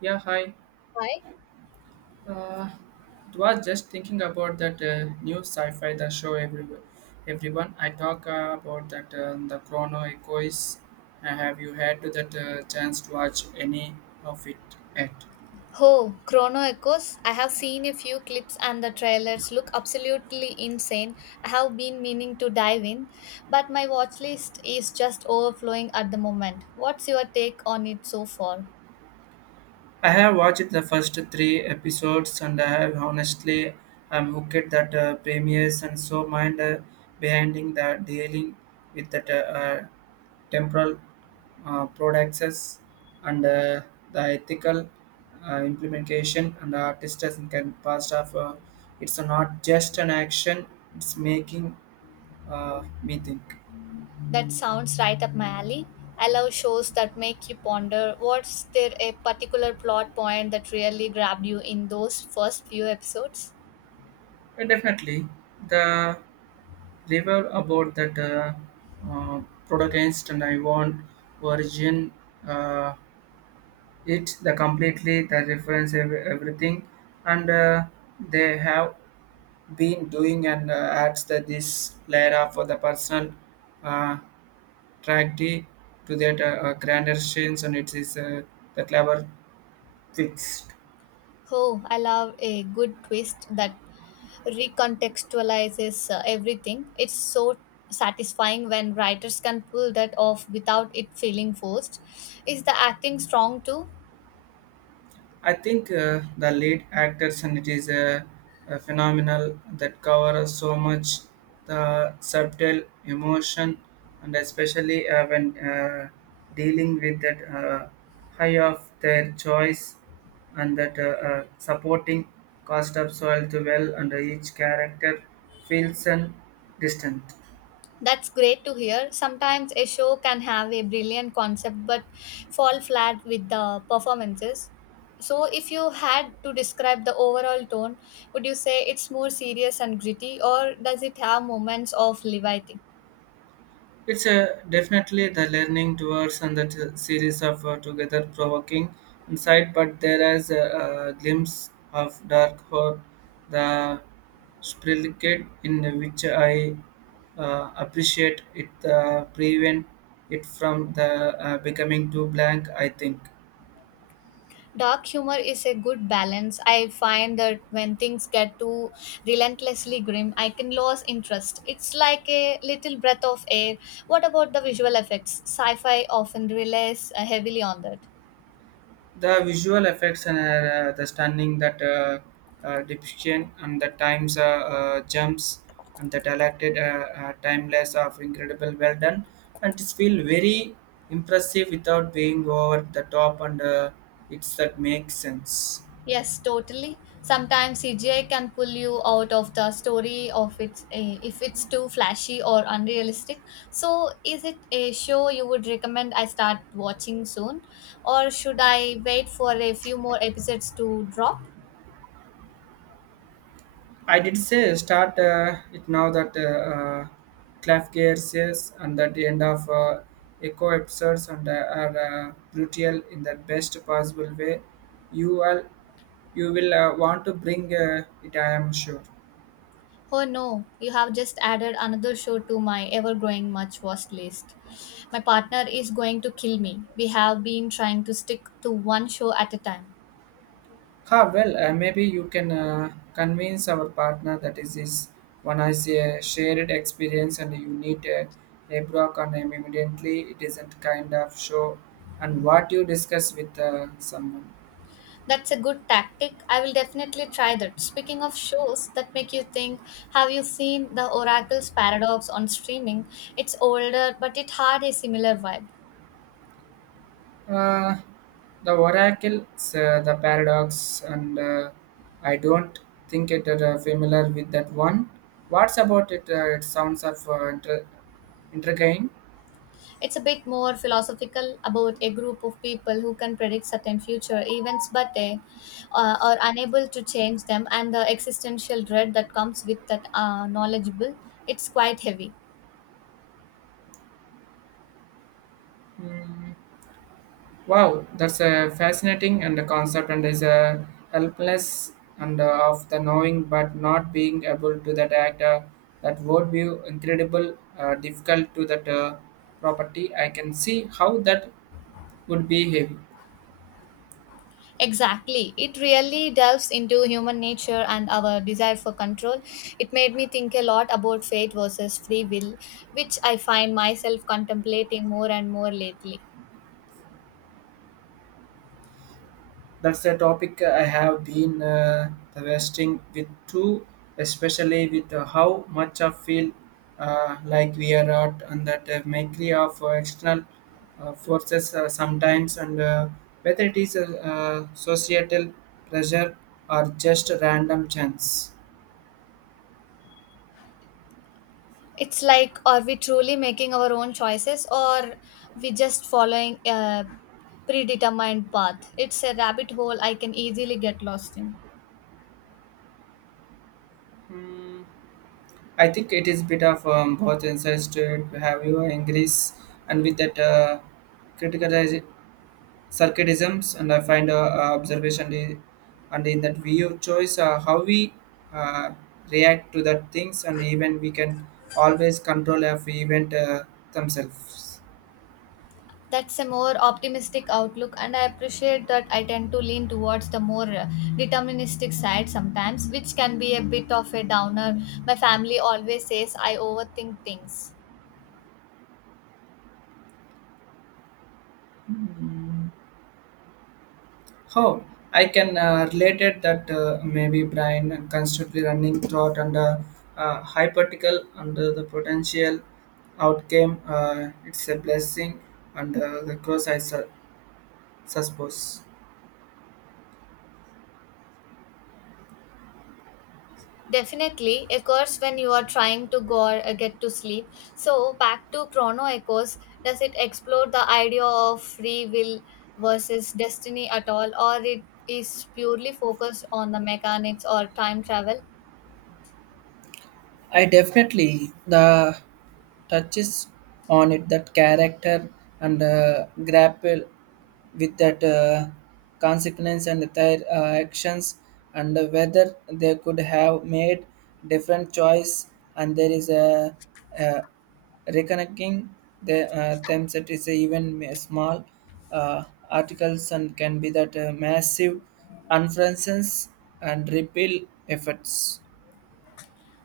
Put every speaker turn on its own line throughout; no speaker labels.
Yeah, hi.
Why?
Uh, it was just thinking about that new sci-fi that show everywhere. Everyone, I talk about that the Chrono Echo is. Have you had that chance to watch any of it yet?
Oh, Chrono Echoes. I have seen a few clips and the trailers look absolutely insane. I have been meaning to dive in, but my watch list is just overflowing at the moment. What's your take on it so far?
I have watched the first three episodes, and I have honestly I'm hooked that premieres and so mind behind the dealing with that temporal products and the ethical implementation and the artistic can pass off. It's not just an action it's making me think
That sounds right up my alley. I love shows that make you ponder was there a particular plot point that really grabbed you in those first few episodes?
and definitely the river about that uh, protagonist and I want origin uh, it the completely the reference everything and they have been doing and adds that this layer for the personal uh, tragedy to that grander scenes and it is the clever fix.
Oh, I love a good twist that recontextualizes everything. It's so satisfying when writers can pull that off without it feeling forced. Is the acting strong too?
I think the lead actors and it is a phenomenal that covers so much the subtle emotion and especially when dealing with that high of their choice and that supporting cast of soil to well and each character feels and distant.
That's great to hear. Sometimes a show can have a brilliant concept but fall flat with the performances. So, if you had to describe the overall tone, would you say it's more serious and gritty, or does it have moments of levity?
It's definitely the learning towards and that series of together provoking insight, but there is a glimpse of dark horror, the sprillicate in which I appreciate it prevent it from the becoming too blank. I think.
Dark humor is a good balance. I find that when things get too relentlessly grim, I can lose interest. It's like a little breath of air. What about the visual effects? Sci fi often relies heavily on that.
The visual effects and the stunning that depiction and the times jumps and the dilated timeless of incredible well done and it's feel very impressive without being over the top and it's that makes sense.
Yes, totally. Sometimes CGI can pull you out of the story of it if it's too flashy or unrealistic. So, is it a show you would recommend I start watching soon, or should I wait for a few more episodes to drop?
I did say start it now that uh, Clef Gear says and at the end of Echo episodes and are brutal in the best possible way. You all you will want to bring it, I am sure.
Oh no, you have just added another show to my ever growing much worse list. My partner is going to kill me. We have been trying to stick to one show at a time.
Ah, well, maybe you can convince our partner that is this one has a shared experience and you need a broke on him immediately. It isn't kind of show and what you discuss with someone.
That's a good tactic. I will definitely try that. Speaking of shows that make you think, have you seen The Oracle's Paradox on streaming? It's older, but it had a similar vibe.
Uh, the oracle, the paradox, and I don't think it familiar with that one. What's about it? It sounds of intriguing.
It's a bit more philosophical about a group of people who can predict certain future events but they are unable to change them, and the existential dread that comes with that knowledgeable. It's quite heavy.
Hmm. Wow, that's a fascinating and a concept and is a helpless and of the knowing but not being able to that act that would be incredible difficult to that property. I can see how that would be heavy.
Exactly. It really delves into human nature and our desire for control. It made me think a lot about fate versus free will, which I find myself contemplating more and more lately.
That's a topic I have been wrestling with too, especially with how much I feel like we are at and that mercy of external forces sometimes, and whether it is a societal pressure or just random chance.
It's like, are we truly making our own choices or we just following a predetermined path? It's a rabbit hole I can easily get lost in.
Hmm, I think it is bit of both insights to have you in and with that critical circadisms and I find observation and in that view choice how we uh, react to that things and even we can always control of event themselves.
That's a more optimistic outlook, and I appreciate that I tend to lean towards the more deterministic side sometimes, which can be a bit of a downer. My family always says I overthink things.
How I can relate it that maybe Brian and constantly running throughout under, hypothetical under the potential outcome it's a blessing and the cross suppose.
Definitely occurs when you are trying to go or get to sleep. So back to Chrono Echoes, does it explore the idea of free will versus destiny at all, or it is purely focused on the mechanics or time travel?
I definitely the touches on it that character and grapple with that consequence and their actions and whether they could have made different choice and there is a reconnecting the, them that is even small uh, articles and can be that massive influences and repeal efforts.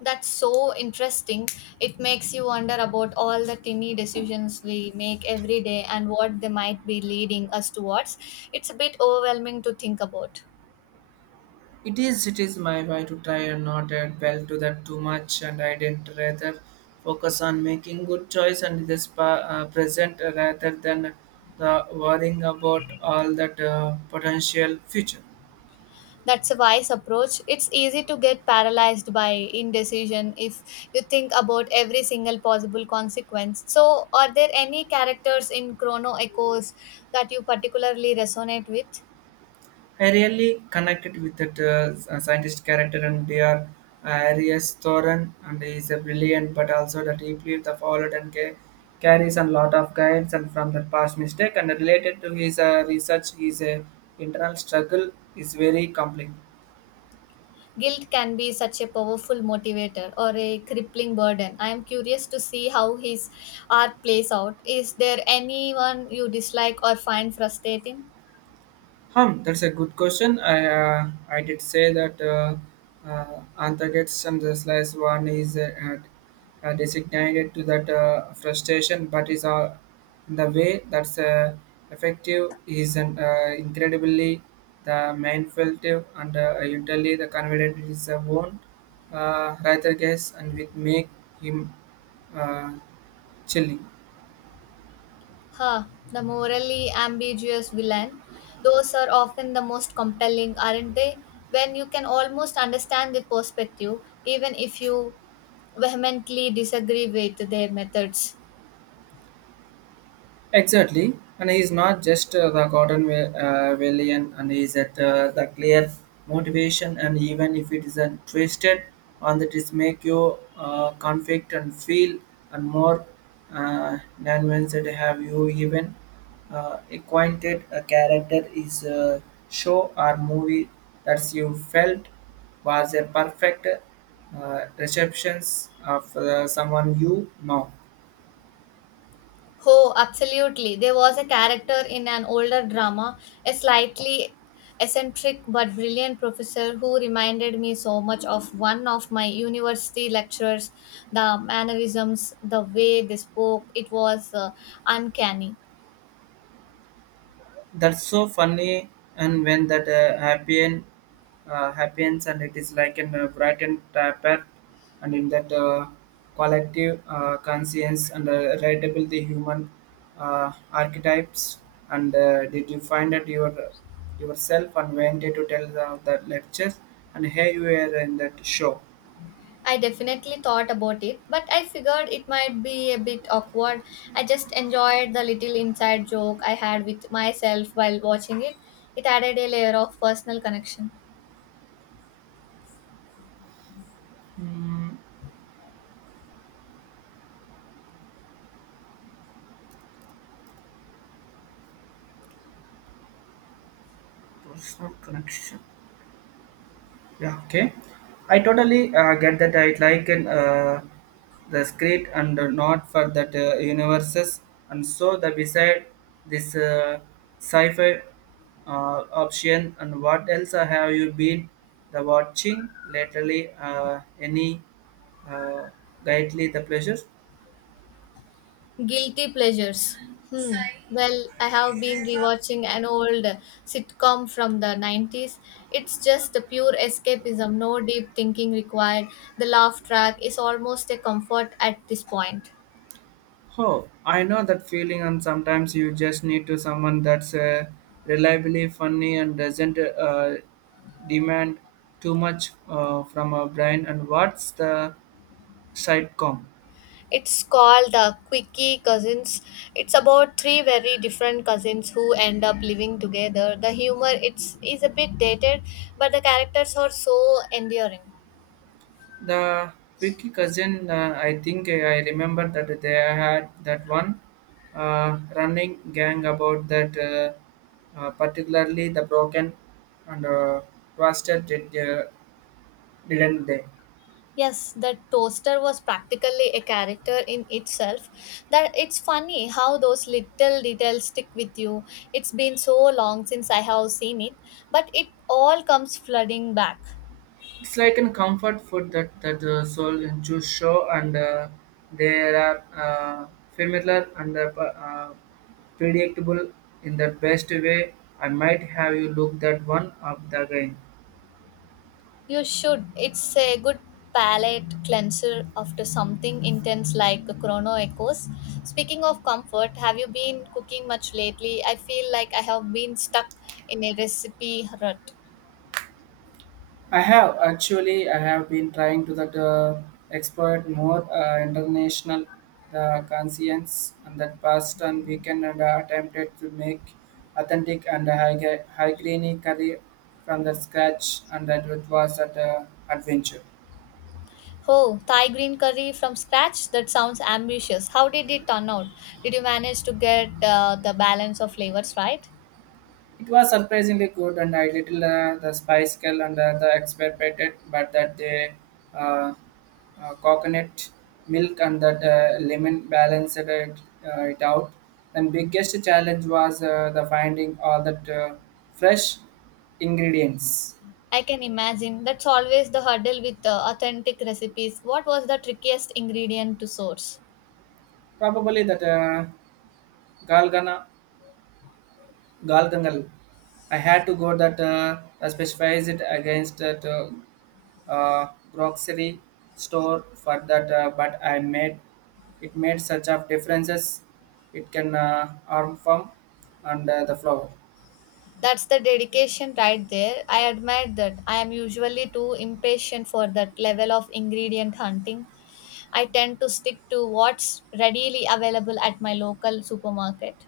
That's so interesting. It makes you wonder about all the tiny decisions we make every day and what they might be leading us towards. It's a bit overwhelming to think about.
It is my way to try and not add well to that too much, and I didn't rather focus on making good choice and this present rather than the worrying about all that potential future.
That's a wise approach. It's easy to get paralyzed by indecision if you think about every single possible consequence. So, are there any characters in Chrono Echoes that you particularly resonate with?
I really connected with that scientist character and their Arias Thorin, and he is a brilliant, but also the deeply the followed and carries a lot of guidance and from the past mistake. And related to his research, his internal struggle is very complex.
Guilt can be such a powerful motivator or a crippling burden. I am curious to see how his art plays out. Is there anyone you dislike or find frustrating?
Hmm, that's a good question. I did say that antagonists and the slice one is designated to that frustration, but is the way that's effective is an, incredibly the mindfultive and usually the confident is a won't rather guess and with make him uh, chilling.
Huh, the morally ambiguous villain. Those are often the most compelling, aren't they? When you can almost understand their perspective, even if you vehemently disagree with their methods.
Exactly, and he is not just the cotton valiant, and he is at the clear motivation, and even if it is a twisted, and that is make you conflict and feel and more nuanced. That have you even acquainted a character is a show or movie that you felt was a perfect receptions of someone you know?
Oh, absolutely. There was a character in an older drama, a slightly eccentric but brilliant professor who reminded me so much of one of my university lecturers. The mannerisms, the way they spoke, it was uncanny.
That's so funny, and when that happens, and it is like an brightened tapper, and in that collective conscience and relatable the human archetypes. And did you find that yourself and went to tell the lectures and here you were in that show?
I definitely thought about it, but I figured it might be a bit awkward. I just enjoyed the little inside joke I had with myself while watching it. It added a layer of personal connection.
Mm, personal connection. Yeah, okay. I totally get that. I like an, the script and not for that universes. And so the beside this sci-fi option and what else have you been the watching lately? Any uh, guidely the pleasure?
Guilty pleasures. Hmm. Well, I have been rewatching an old sitcom from the 90s. It's just the pure escapism, no deep thinking required. The laugh track is almost a comfort at this point.
Oh, I know that feeling, and sometimes you just need to someone that's reliably funny and doesn't demand too much from our brain. And what's the sitcom?
It's called the Quickie Cousins. It's about three very different cousins who end up living together. The humor it's is a bit dated, but the characters are so endearing.
The Vicky cousin, I think I remember that they had that one running gang about that, particularly the broken and twisted, didn't they?
Yes, the toaster was practically a character in itself. That it's funny how those little details stick with you. It's been so long since I have seen it, but it all comes flooding back.
It's like a comfort food that the soul in juice show and they are familiar and uh, predictable in the best way. I might have you look that one up the again.
You should. It's a good palate cleanser after something intense like a Chrono Echoes. Speaking of comfort, have you been cooking much lately? I feel like I have been stuck in a recipe rut.
I have actually. I have been trying to that exploit more international the conscience and that past and weekend and attempted to make authentic and high greeny curry from the scratch and that it was that adventure.
Oh, Thai green curry from scratch? That sounds ambitious. How did it turn out? Did you manage to get the balance of flavors right?
It was surprisingly good, and I little the spice girl and the expected, but that they uh, coconut milk and that lemon balanced it out. And biggest challenge was the finding all that fresh ingredients.
I can imagine. That's always the hurdle with authentic recipes. What was the trickiest ingredient to source?
Probably that galgana galgangal. I had to go that specifies it against that. Uh, Grocery store for that but I made such of differences it can arm from and the flower.
That's the dedication right there. I admire that. I am usually too impatient for that level of ingredient hunting. I tend to stick to what's readily available at my local supermarket.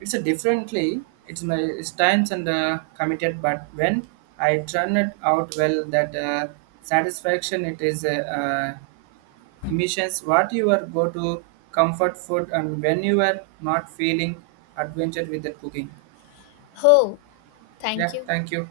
It's a differently it's my it's times and committed but when I turn it out well that satisfaction it is emissions what you are go to comfort food and when you are not feeling adventure with the cooking.
Oh, thank
Yeah,
you.
thank you.